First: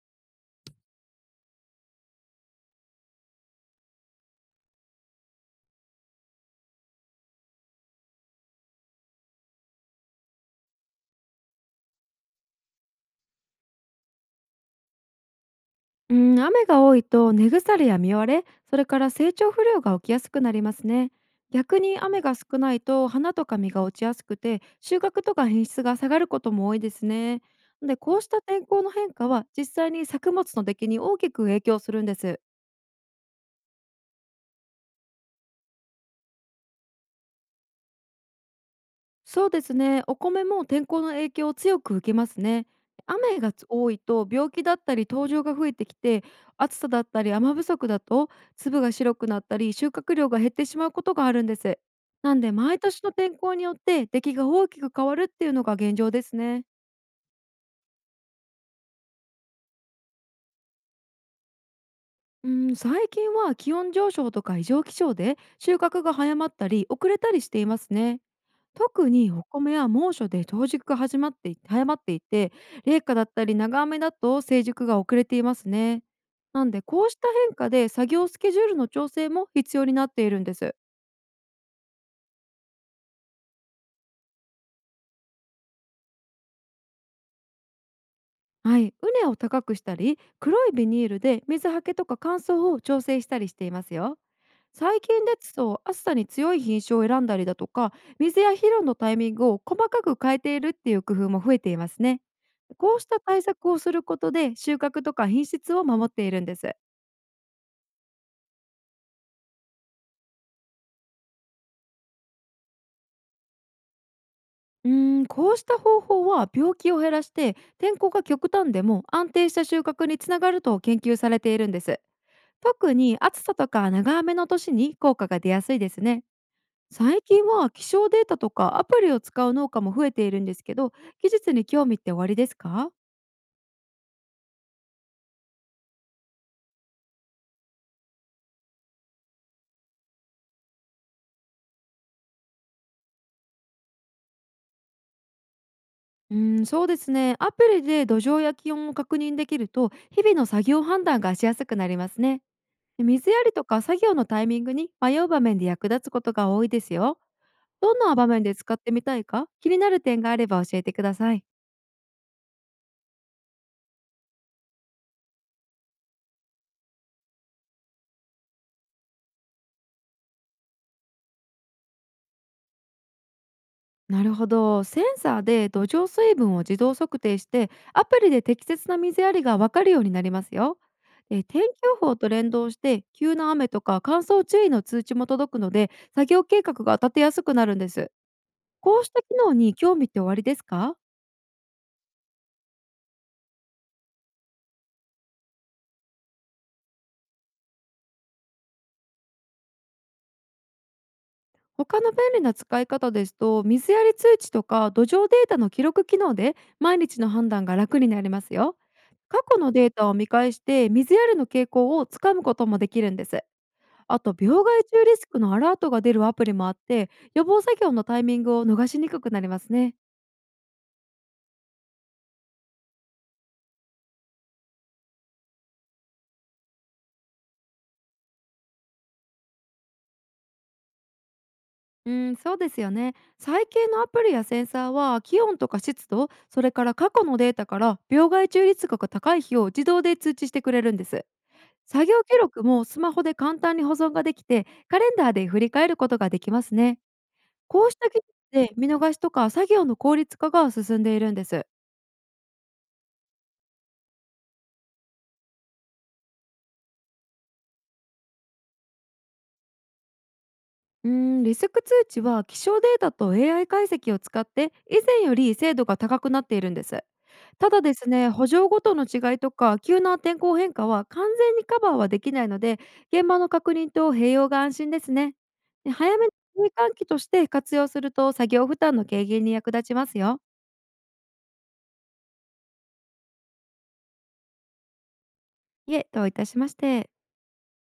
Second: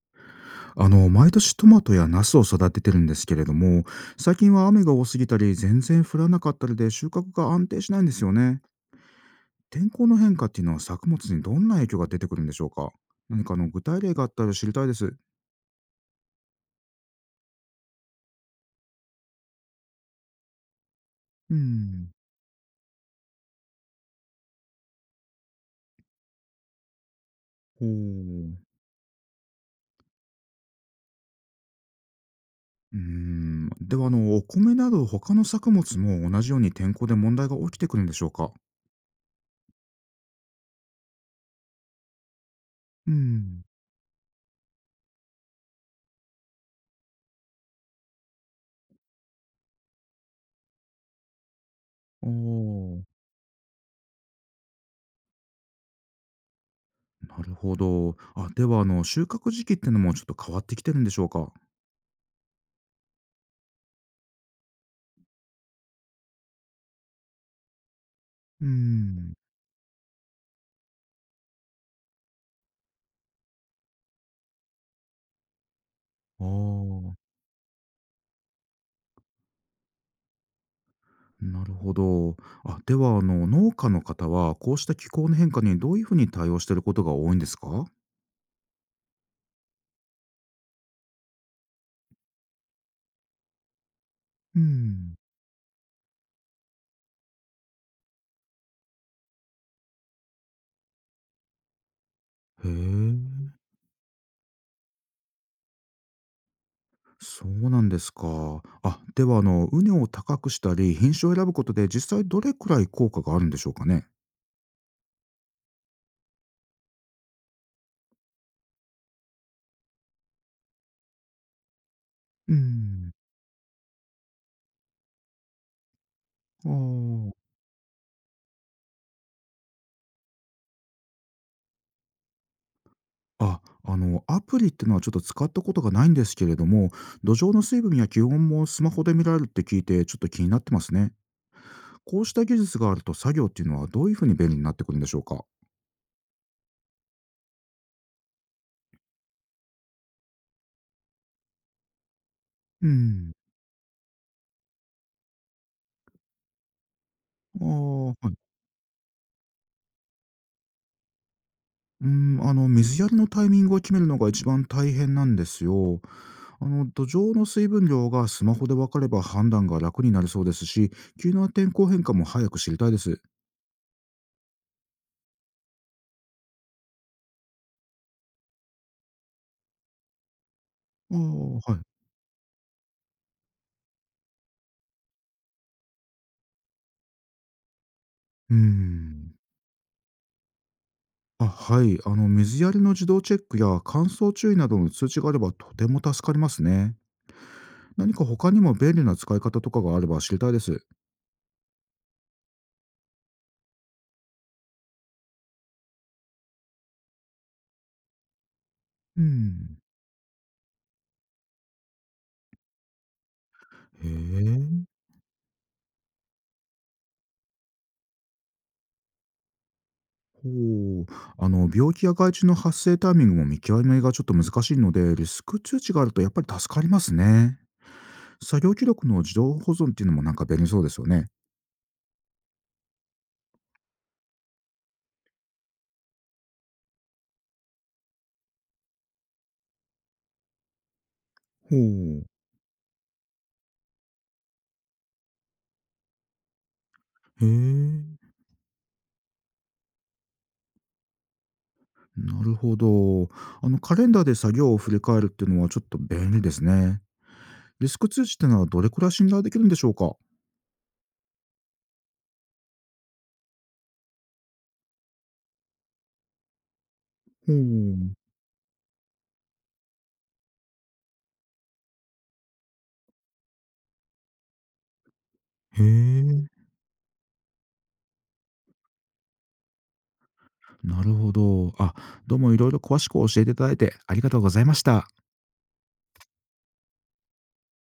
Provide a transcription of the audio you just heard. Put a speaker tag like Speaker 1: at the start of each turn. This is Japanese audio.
Speaker 1: 毎年トマトやナスを育ててるんですけれども、最近は雨が多すぎたり、全然降らなかったりで収穫が安定しないんですよね。天候の変化っていうのは作物にどんな影響が出てくるんでしょうか？何かあの具体例があったら知りたいです。
Speaker 2: うん、雨が多いと根腐れや実割れ、それから成長不良が起きやすくなりますね。
Speaker 1: う
Speaker 2: 逆に
Speaker 1: ん。
Speaker 2: 雨が少ないと花とか実が落ちやすくて収穫とか品質が下がることも多いですね。
Speaker 1: ほ
Speaker 2: で、こうした
Speaker 1: う。
Speaker 2: 天候の変化は実際に作物の出来に大きく影響するんです。
Speaker 1: うーん。では、お米など他の作物も同じように天候で問題が起きてくるんでしょうか？
Speaker 2: そうですね。お米も天候の影響を強く受けますね。
Speaker 1: う
Speaker 2: 雨が
Speaker 1: ん。
Speaker 2: 多いと病気だったり糖尿が増えてきて暑さだったり雨不足だと粒が白くなったり収穫量が減ってしまうことがあるんです。
Speaker 1: お
Speaker 2: なんで毎年
Speaker 1: お。
Speaker 2: の天候によって出来が大きく変わるっていうのが現状ですね。
Speaker 1: なるほど。あ、では、収穫時期ってのもちょっと変わってきてるんでしょうか？
Speaker 2: うん、最近は気温上昇とか異常気象で収穫が早まったり遅れたりしていますね。
Speaker 1: う
Speaker 2: 特に
Speaker 1: ん。
Speaker 2: お米は猛暑で冬熟が始まってい早まっていて冷夏だったり長雨だと成熟が遅れていますね。
Speaker 1: あ
Speaker 2: なんでこう
Speaker 1: あ。
Speaker 2: した変化で作業スケジュールの調整も必要になっているんです。
Speaker 1: なるほど。あ、では、農家の方は、こうした気候の変化にどういうふうに対応していることが多いんですか？
Speaker 2: はい、畝を高くしたり黒いビニールで水はけとか乾燥を調整したりしていますよ。
Speaker 1: う
Speaker 2: 最
Speaker 1: ん。
Speaker 2: 近ですと暑さに強い品種を選んだりだとか水や肥料のタイミングを細かく変えているっていう工夫も増えていますね。
Speaker 1: へ
Speaker 2: こうした対
Speaker 1: え、
Speaker 2: 策をすることで収穫とか品質を守っているんです。
Speaker 1: そうなんですか。あ、では、畝を高くしたり、品種を選ぶことで、実際どれくらい効果があるんでしょうかね？
Speaker 2: こうした方法は病気を減らして天候が極端でも安定した収穫につながると研究されているんです。
Speaker 1: う
Speaker 2: 特
Speaker 1: ん。
Speaker 2: に暑さとか長雨の年に効果が出やすいですね。
Speaker 1: あ
Speaker 2: 最
Speaker 1: ー
Speaker 2: 近は気象データとかアプリを使う農家も増えているんですけど、技術に興味っておありですか？
Speaker 1: あ、アプリってのはちょっと使ったことがないんですけれども、土壌の水分や気温もスマホで見られるって聞いて、ちょっと気になってますね。こうした技術があると、作業っていうのはどういうふうに便利になってくるんでしょうか？
Speaker 2: うん、そうですね。アプリで土壌や気温を確認できると日々の作業判断がしやすくなりますね。
Speaker 1: う
Speaker 2: で、水
Speaker 1: ん。
Speaker 2: やりとか作業のタイミングに迷う場面で役立つことが多いですよ。
Speaker 1: あ
Speaker 2: どん
Speaker 1: あ、は
Speaker 2: な場
Speaker 1: い。
Speaker 2: 面で使ってみたいか気になる点があれば教えてください。
Speaker 1: うーん、水やりのタイミングを決めるのが一番大変なんですよ。土壌の水分量がスマホで分かれば判断が楽になりそうですし、急な天候変化も早く知りたいです。
Speaker 2: なるほど。センサーで土壌水分を自動測定してアプリで適切な水やりがわかるようになりますよ。
Speaker 1: あ
Speaker 2: で、天気
Speaker 1: あ、はい。
Speaker 2: 予報と連動して急な雨とか乾燥注意の通知も届くので作業計画が立てやすくなるんです。
Speaker 1: うー
Speaker 2: こうした機
Speaker 1: ん。
Speaker 2: 能に興味っておありですか？
Speaker 1: あ、はい。水やりの自動チェックや乾燥注意などの通知があればとても助かりますね。何か他にも便利な使い方とかがあれば知りたいです。
Speaker 2: 他の便利な使い方ですと、水やり通知とか土壌データの記録機能で毎日の判断が楽になりますよ。
Speaker 1: う
Speaker 2: 過去の
Speaker 1: ん。
Speaker 2: データを見返して水やりの傾向をつかむこともできるんです。
Speaker 1: へ
Speaker 2: あと、病
Speaker 1: え。
Speaker 2: 害虫リスクのアラートが出るアプリもあって、予防作業のタイミングを逃しにくくなりますね。
Speaker 1: ほう。病気や害虫の発生タイミングも見極めがちょっと難しいので、リスク通知があるとやっぱり助かりますね。作業記録の自動保存っていうのもなんか便利そうですよね。
Speaker 2: うん、そうですよね。最近のアプリやセンサーは気温とか湿度、それから過去のデータから病害虫リスクが高い日を自動で通知してくれるんです。
Speaker 1: ほ
Speaker 2: 作業
Speaker 1: う。
Speaker 2: 記録もスマホで簡単に保存ができて、カレンダーで振り返ることができますね。
Speaker 1: へ
Speaker 2: こうした
Speaker 1: え。
Speaker 2: 技術で見逃しとか作業の効率化が進んでいるんです。
Speaker 1: なるほど。カレンダーで作業を振り返るっていうのはちょっと便利ですね。リスク通知ってのはどれくらい信頼できるんでしょうか？ほ
Speaker 2: うーリスク通知は気象データと AI 解析を使って以前より精度が高くなっているんです。ただです
Speaker 1: う。
Speaker 2: ね、補助ごとの違いとか急な天候変化は完全にカバーはできないので、現場の確認と併用が安心ですね。
Speaker 1: へ
Speaker 2: で、早めの
Speaker 1: え。
Speaker 2: 注意喚起として活用すると作業負担の軽減に役立ちますよ。
Speaker 1: なるほど。あ、どうもいろいろ詳しく教えていただいてありがとうございました。
Speaker 2: いえ、どういたしまして。